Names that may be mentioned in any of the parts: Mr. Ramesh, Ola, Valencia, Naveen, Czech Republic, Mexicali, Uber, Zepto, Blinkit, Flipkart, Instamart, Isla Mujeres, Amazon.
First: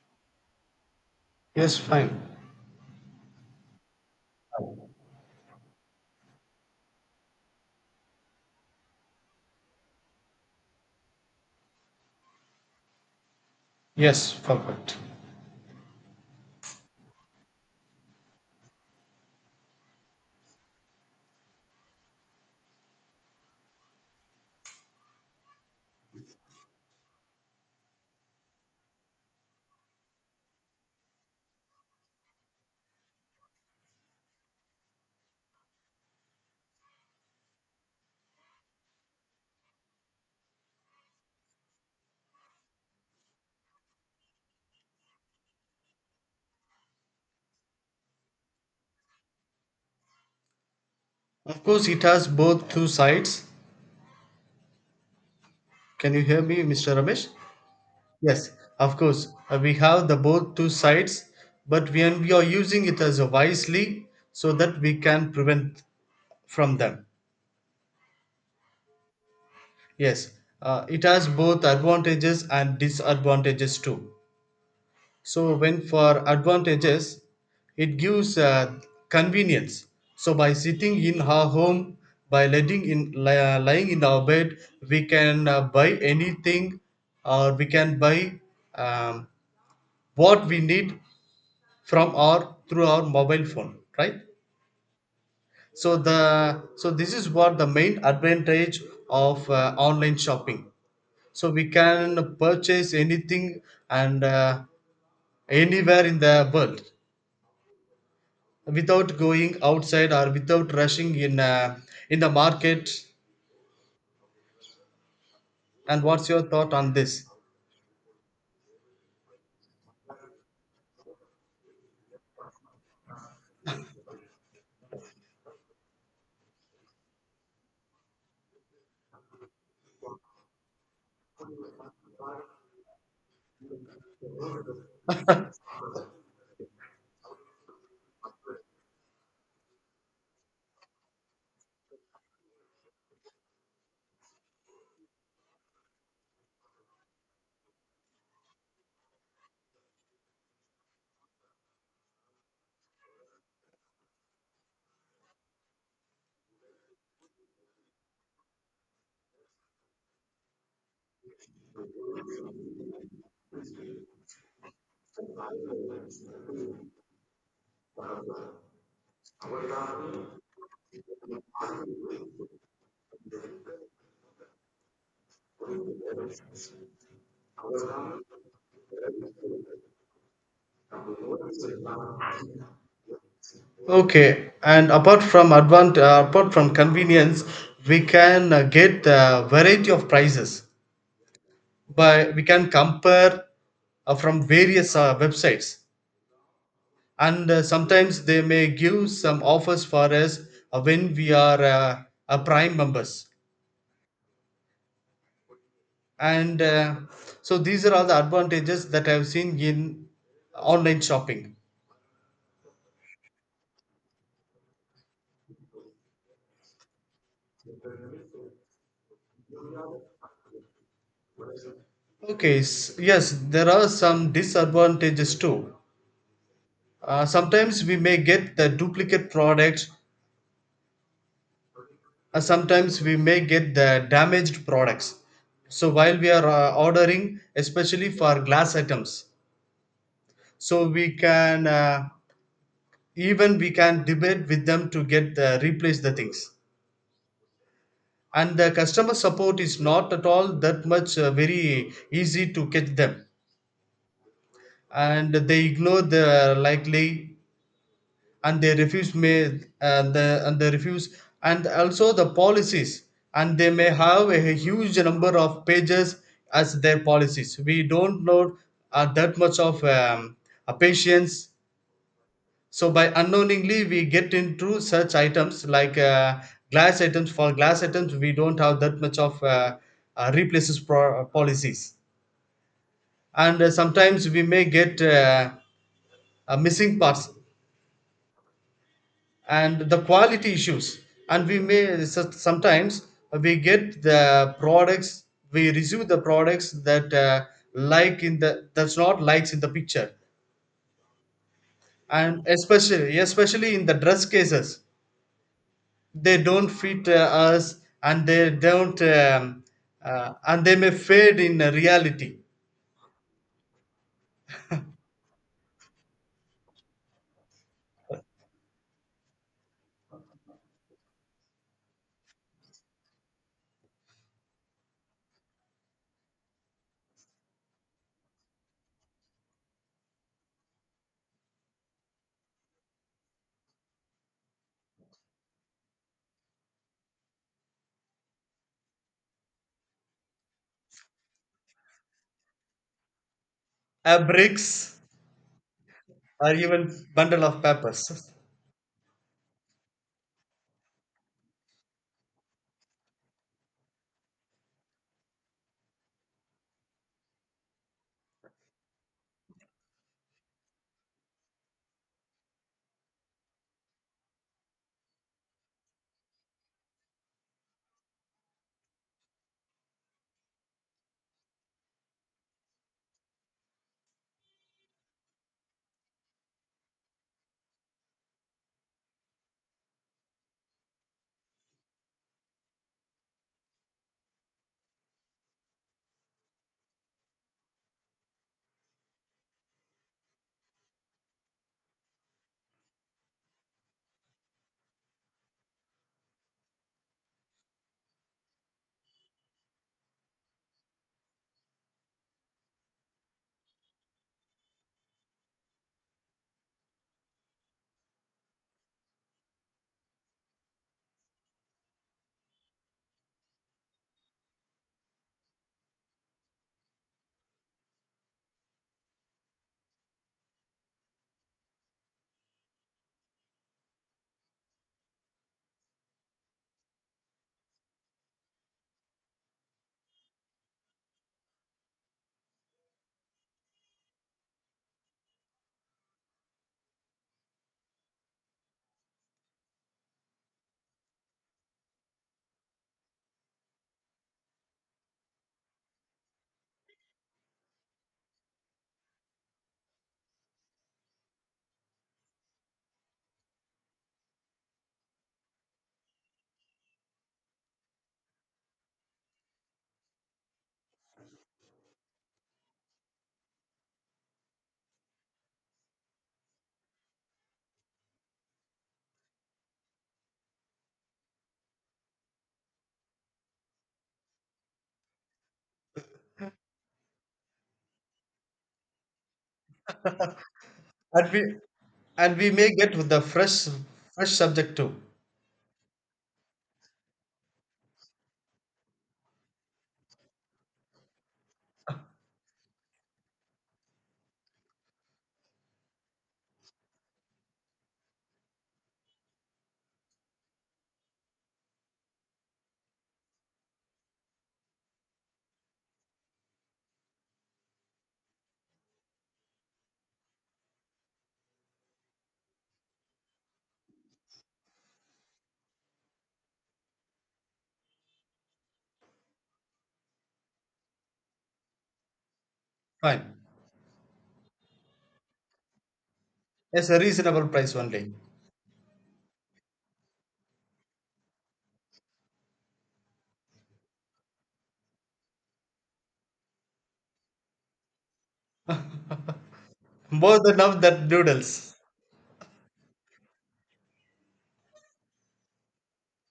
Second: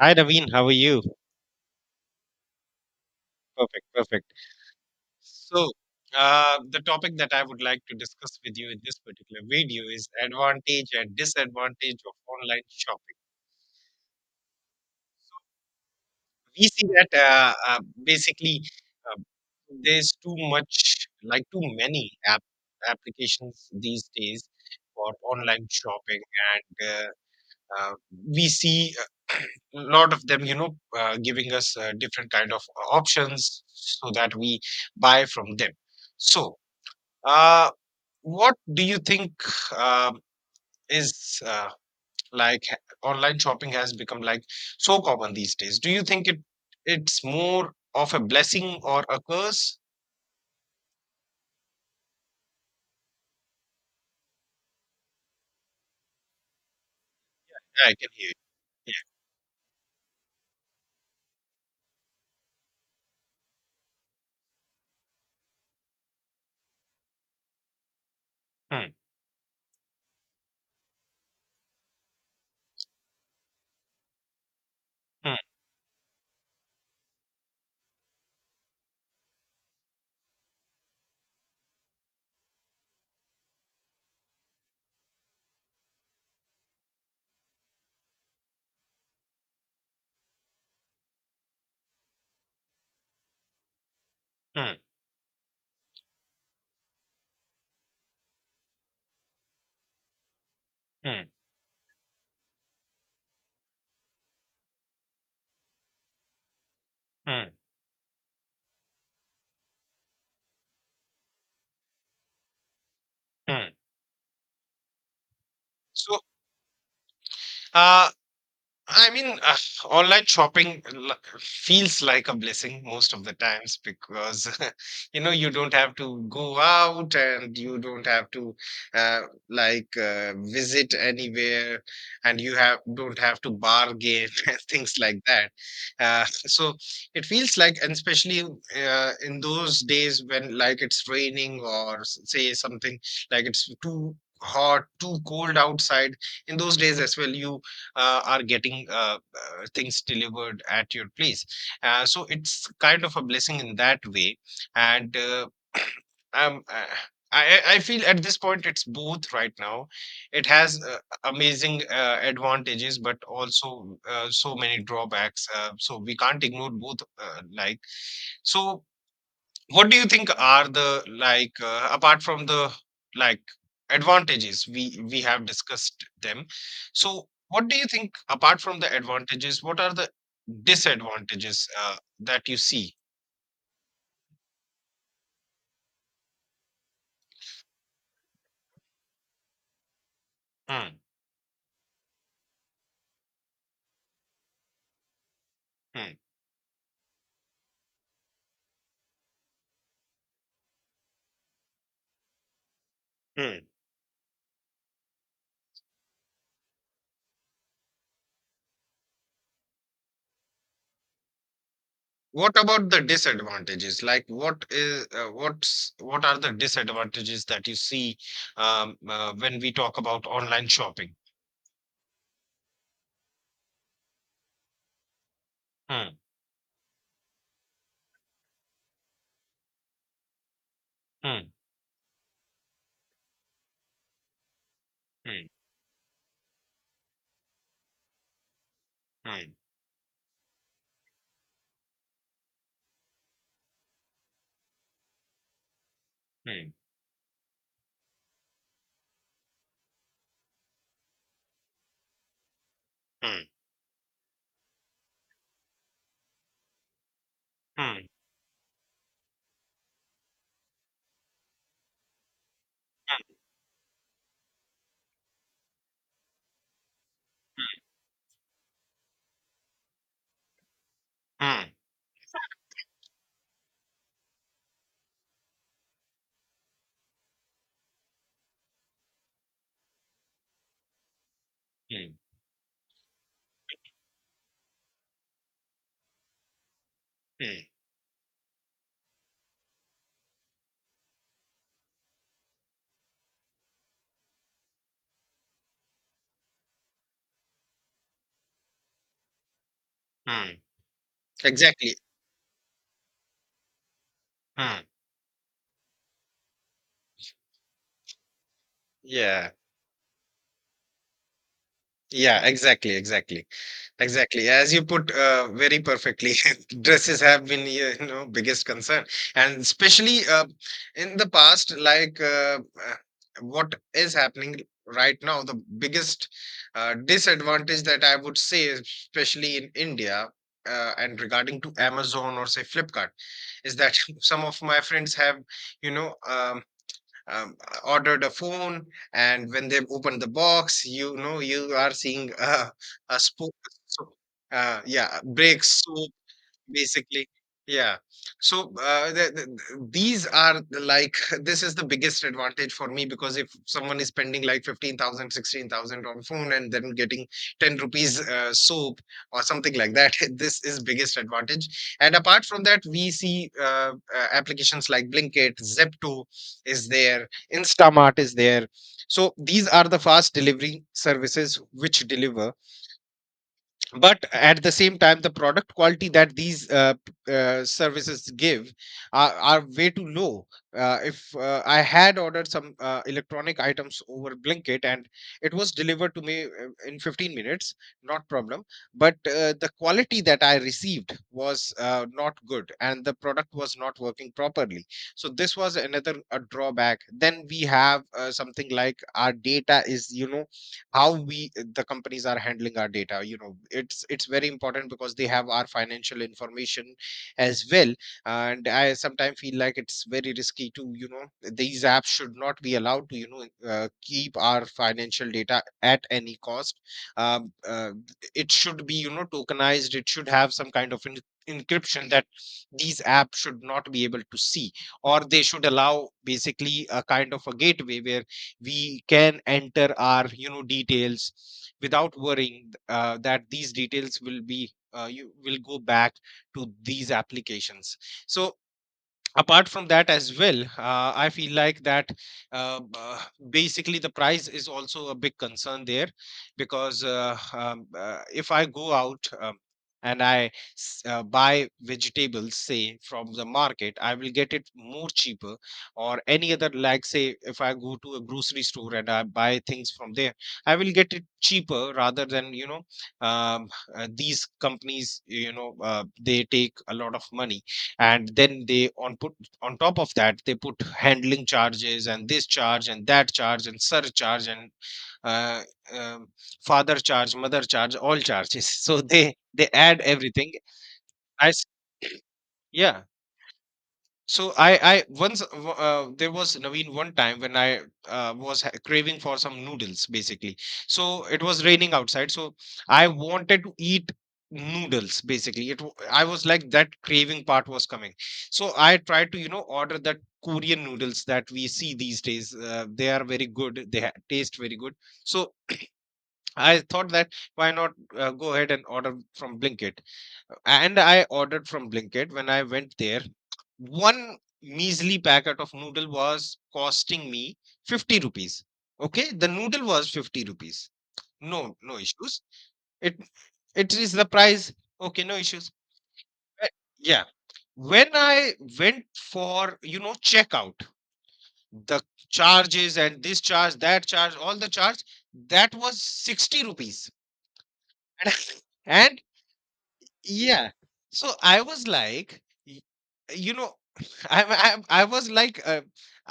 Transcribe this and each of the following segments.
Hi, Naveen. How are you? Yes, fine. Perfect, perfect. So, the topic that I would like to discuss with you in this particular video is advantage and disadvantage of online shopping. Yes, perfect. We see that basically uh, there's too much, like too many applications these days for online shopping, and uh, we see a lot of them, giving us different kind of options so that we buy from them. So, Uh, what do you think um, is like ha- online shopping has become like so common these days? Do you think it's more of a blessing or a curse? Of course, it has both two sides. Can you hear me, Mr. Ramesh? Yeah, I can hear Yes, you. of course. We have the both two sides, but when we are using it as a wisely, so that we can prevent from them. Yeah. Yes, it has both advantages and disadvantages too. Hmm, hmm, So when for advantages it gives convenience, so by sitting in our home, by lying in our bed, we can buy anything, or we can buy um, what we need from our through our mobile phone, right? hmm, So this is what the main advantage of online shopping. hmm, So we can purchase anything and anywhere in the world, hmm, without going outside or without rushing in the market. hmm. And So, what's your thought on this? uh, I mean, uh, Online shopping feels like a blessing most of the times because you know you don't have to go out and you don't have to uh, visit anywhere and you have don't have to bargain and things like that. So it feels like, and especially in those days when like it's raining or say something like it's too hot, too cold outside, in those days as well you are getting things delivered at your place. So it's kind of a blessing in that way. And um, uh, I feel at this point it's both right now. It has amazing advantages, but also so many drawbacks. So we can't ignore both. So. What do you think are the apart from the like advantages we have discussed them. So what do you think apart from the advantages, what are the disadvantages that you see? Okay, and apart from convenience, we can get a variety of prices. Hmm, By we can compare from various websites, hmm, and sometimes they may give some offers for us when we are prime members. hmm. And so these are all the advantages that I have seen in online shopping. What about the disadvantages? Like what is what are the disadvantages that you see when we talk about online shopping? Yes, there are some disadvantages too. Hmm, Sometimes we may get the duplicate products, hmm, sometimes we may get the damaged products. hmm, So while we are ordering, especially for glass items, hmm, so we can even we can debate with them to get replace the things. hmm, And the customer support is not at all that much very easy to catch them, hmm, and they ignore the likely, hmm, and they refuse may and they refuse. And also the policies, and they may have a huge number of pages as their policies. We don't know that much of a patience. hmm, So by unknowingly we get into such items, like glass items. For glass items we don't have that much of replaces policies. hmm, And sometimes we may get missing parts hmm, and the quality issues. And we may sometimes we get the products, we receive the products that like in the that's not likes in the picture. hmm. Exactly. And especially in the dress cases, Hmm. they don't fit us, and they don't Yeah. And they may fade in reality. Yeah, exactly, exactly, exactly. As you put very perfectly, dresses have been, you know, biggest concern, and especially in the past, uh, what is happening right now, the biggest disadvantage that I would say, especially in India, and regarding to Amazon or say Flipkart, is that some of my friends have, you know, um, um, ordered a phone, and when they open the box, you know, you are seeing a spoon. so, Bricks yeah, breaks. or even Basically, bundle of yeah. papers. So, uh, the, the, these are the, like this is the biggest advantage for me, because if someone is spending like 15,000, 16,000 on phone and then getting 10 rupees soap or something like that, this is biggest advantage. And apart from that, we see applications like Blinkit, Zepto is there, Instamart is there. So these are the fast delivery services which deliver, but at the same time the product quality that these services give are way too low. If I had ordered some electronic items over Blinkit and it was delivered to me in 15 minutes, not problem, but the quality that I received was not good and the product was not working properly. So this was another a drawback. Then we have something like our data is, you know, how we, the companies are handling our data, you know, it's very important because they have our financial information as well. And I sometimes feel like it's very risky to, you know, these apps should not be allowed to, you know, keep our financial data at any cost. um, uh, it should be, you know, tokenized. It should have some kind of encryption that these apps should not be able to see, or they should allow basically a kind of a gateway where we can enter our, you know, details without worrying that these details will be you will go back to these applications. So apart from that as well, I feel like that uh, b- uh, basically the price is also a big concern there, because if I go out, and I buy vegetables say from the market, I will get it more cheaper, or any other like say if I go to a grocery store and I buy things from there, I will get it cheaper rather than, you know, um, these companies, you know, they take a lot of money and then they on top of that they put handling charges and this charge and that charge and surcharge, and uh, um, father charge, mother charge, all charges. So they add everything and we as and we may get yeah. with the fresh So subject too. I once, there was Naveen, one time when I craving for some noodles basically. So it was raining outside, so I wanted to eat noodles basically. I was like that craving part was coming, so I tried to, you know, order that Korean noodles that we see these days. They are very good. They taste very good. So I thought that why not go ahead and order from Blinkit. And I ordered from Blinkit. When I went there, one measly packet of noodle was costing me 50 rupees. Okay, the noodle was 50 rupees. No, no issues. It Fine. it is the price. Okay, no issues. Uh, Yes, a Yeah. reasonable price only. When I went for, you know, checkout, the charges and this charge, that charge, all the charge, that was 60 rupees. And More than yeah. of that So I noodles. was like, you know, I was like,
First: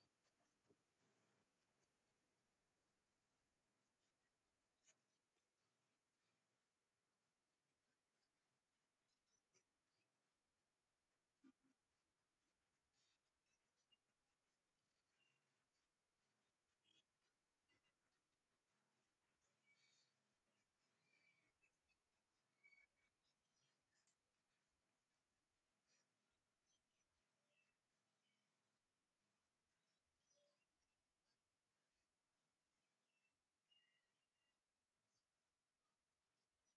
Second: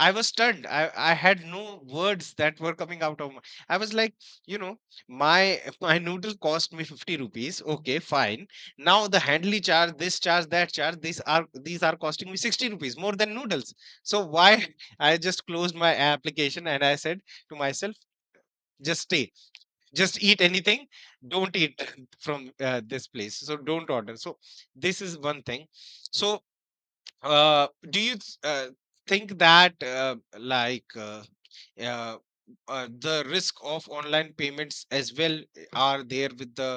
I was stunned. I had no words that were coming out of. My, I was like, you know, my my noodle cost me 50 rupees. Okay, fine. Now the handling charge, this charge, that charge, these are costing me 60 rupees more than noodles. So why? I just closed my application and I said to myself, just stay, just eat anything, don't eat from this place, so don't order. So this is one thing. So do you think that uh, the risk of online payments as well eh, are there with the,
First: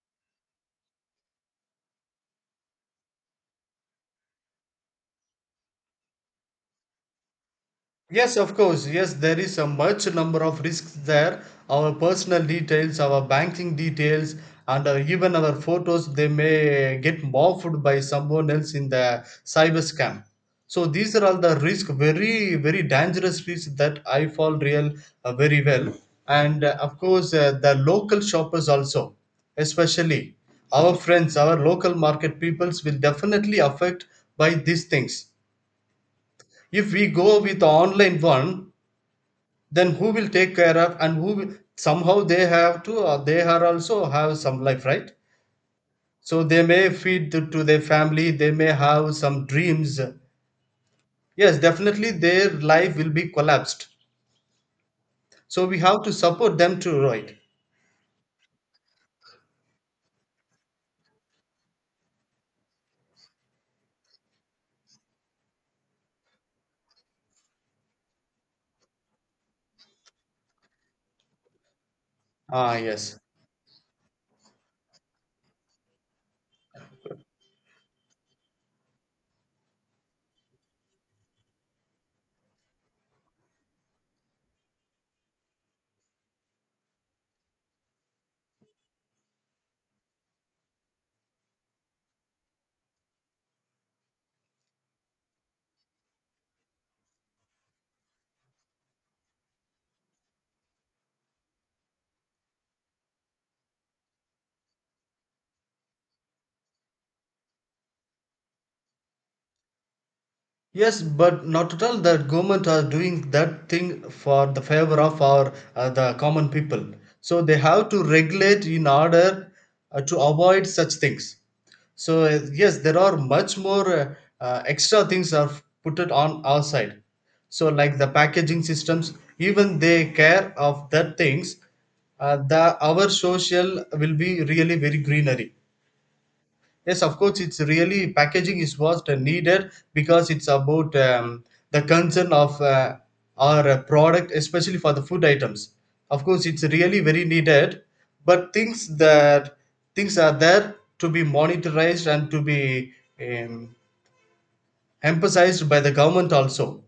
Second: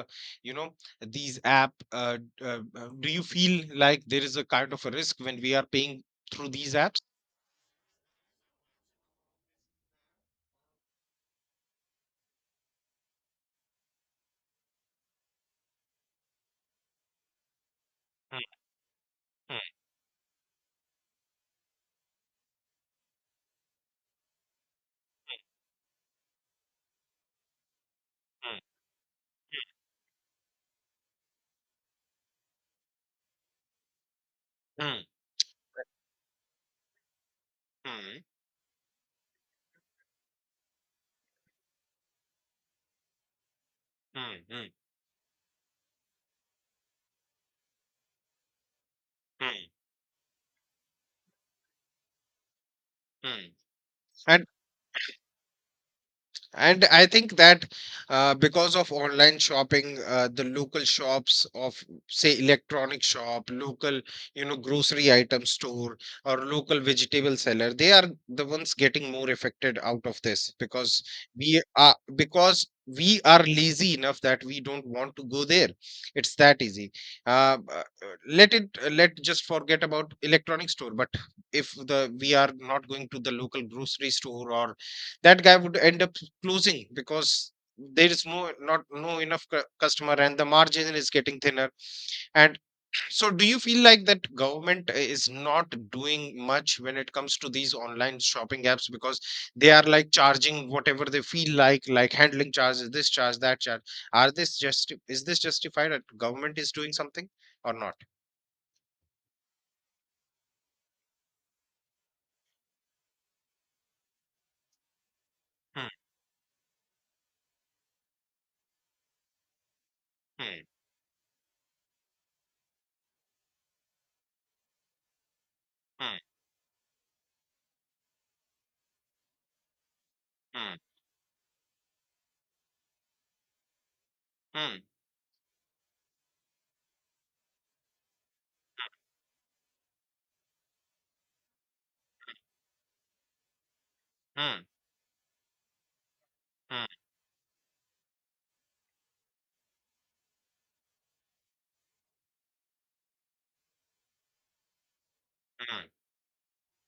you know, these do you feel like there is a kind of a risk when we are paying through these apps? Yes, of course. Yes, there is a much number of risks there. Our personal details, our banking details, and even our photos, they may get morphed by someone else in the Mm, cyber scam. So these are all the risk, very, very dangerous risks that I fall real very well. And of course, the local mm, shoppers also, especially our friends, our local market peoples will definitely affect by these mm, things. If we go with the online mm, one, then who will take care of, and who will, somehow they have to, or they are also mm, have mm, some mm, life, right? So they may feed to their family, they may have some mm, dreams. Yes, definitely their life will be mm. collapsed. and So we have to support them And to, I right? think that because of online shopping, the local shops of, say, electronic shop, local, you know, grocery item store, or local vegetable seller, they are the ones getting more affected out of this because Ah, yes. we are lazy enough that we don't want to go there. It's that easy. Uh, b- uh, Let it let just forget about electronic store, but if the we are not going to the local grocery store or that guy would end up closing because there is more not no enough customer and the margin is getting thinner. And so do you feel like that government is not doing much when it comes to these online shopping apps, because they are like charging whatever they feel like handling charges, this charge, that charge, are this just, is this justified, that government is doing something or not? Yes, but not at all that government are doing that thing for the favor of our Hmm, the common people. So they have to regulate in order to hmm, avoid such things. So yes, there are much more extra things are put it hmm, on our side. So like the packaging systems, even they care hmm, of that things. The our social will be really hmm, very greenery. Yes, of course, it's really packaging is what needed, because it's about the concern of our product, hmm, especially for the food items. Of course, it's hmm, really very needed, but things that things are there to be monitorized and to be um, emphasized by hmm, the government also,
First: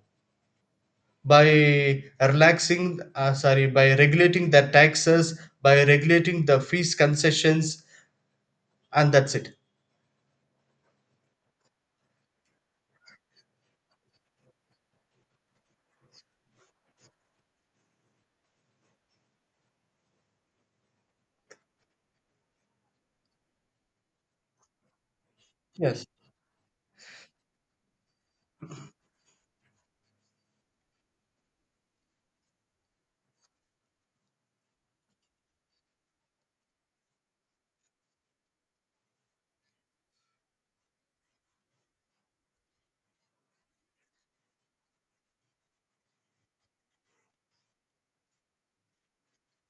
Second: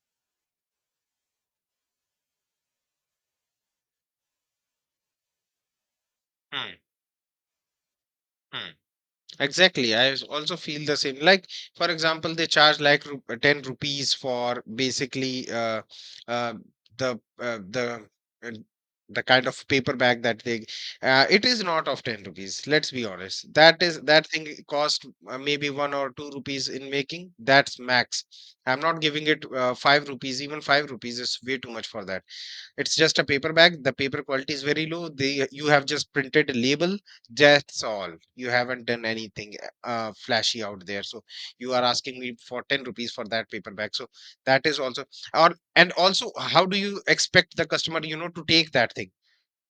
by relaxing, sorry, by regulating the taxes, by regulating the hmm, fees concessions, hmm. and that's it. Exactly. I also feel the same. Like, for example, they charge like 10 rupees for basically uh, the uh, the uh, the kind of paper bag that they it is not of 10 rupees, let's be honest. That is that thing cost maybe 1 Yes. or 2 rupees in making, that's max. I'm not giving it 5 rupees, even 5 rupees is way too much for that. It's just a paper bag. The paper quality is very low. They you have just printed a label. That's all. You haven't done anything flashy out there. So you are asking me for 10 rupees for that paper bag. So that is also, or and also, how do you expect the customer, you know, to take that thing?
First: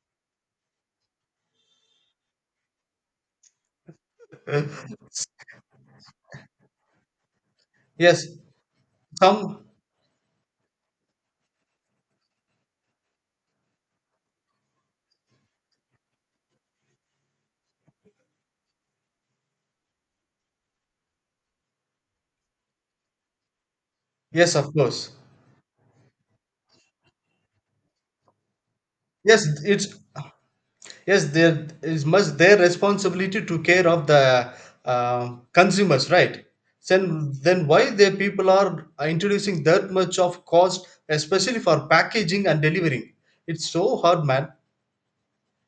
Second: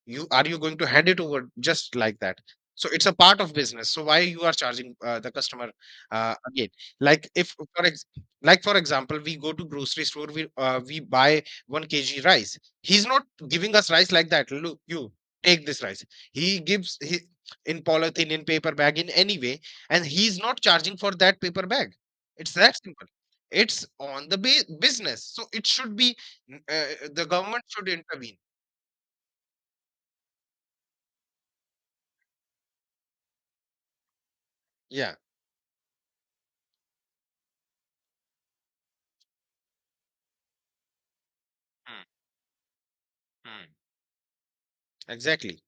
You are you going to hand it over just like that? So it's a part of business, so why you are charging the customer again, like if for ex- Yes, like for example we go to some, grocery store, we buy 1 kg rice, he's not giving us rice like that, look you take this rice. He gives he, in polythene, in paper bag, in any way, and he's not charging for that paper bag. It's that simple. It's on the yes, of course. business, so it should be n- uh, the government should intervene. Yes, it's, yes, there is must their responsibility to care of the Yeah. Consumers, right? Then why the people are introducing that much of cost, especially for Hmm, packaging and delivering? It's hmm. so hard, man. Exactly,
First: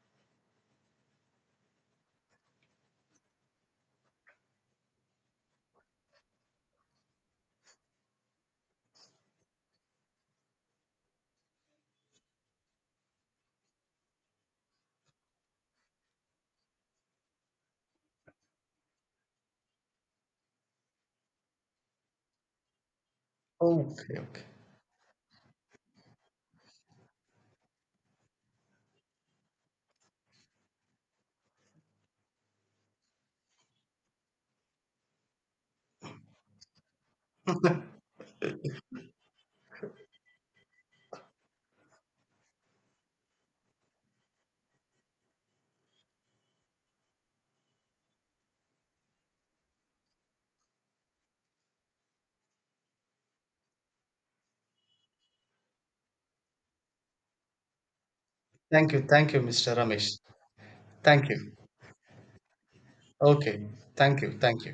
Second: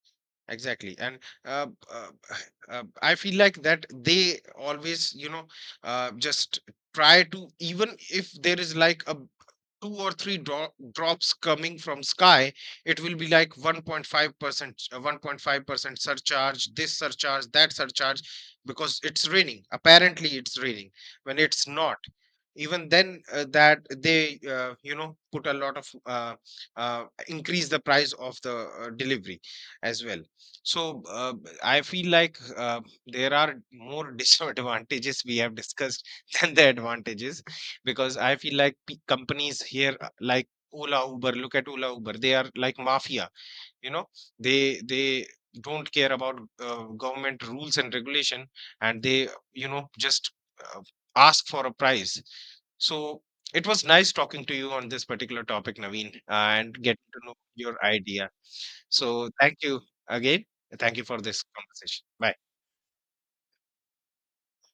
exactly. And uh, uh, I feel like that they always, you know, just try to, even if there is like a two or three drops coming from sky, it will be like 1.5%, 1.5% surcharge, this surcharge, that surcharge, because it's raining, apparently it's raining when it's not. Even then that Okay, they okay. You know put a lot of increase the price of the delivery as well. So I feel like there are more disadvantages we have discussed than the advantages, because I feel like companies here like Ola Uber, look at Ola Uber, they are like mafia, you know. They don't care about government rules and regulation, and they, you know, just uh, ask for a price. So it was nice talking to you on this particular topic, Naveen, and getting to know your idea. Thank you, So thank you, thank Mr. you Ramesh. again, thank you for Thank you. this conversation, bye. Okay. Thank you, thank you.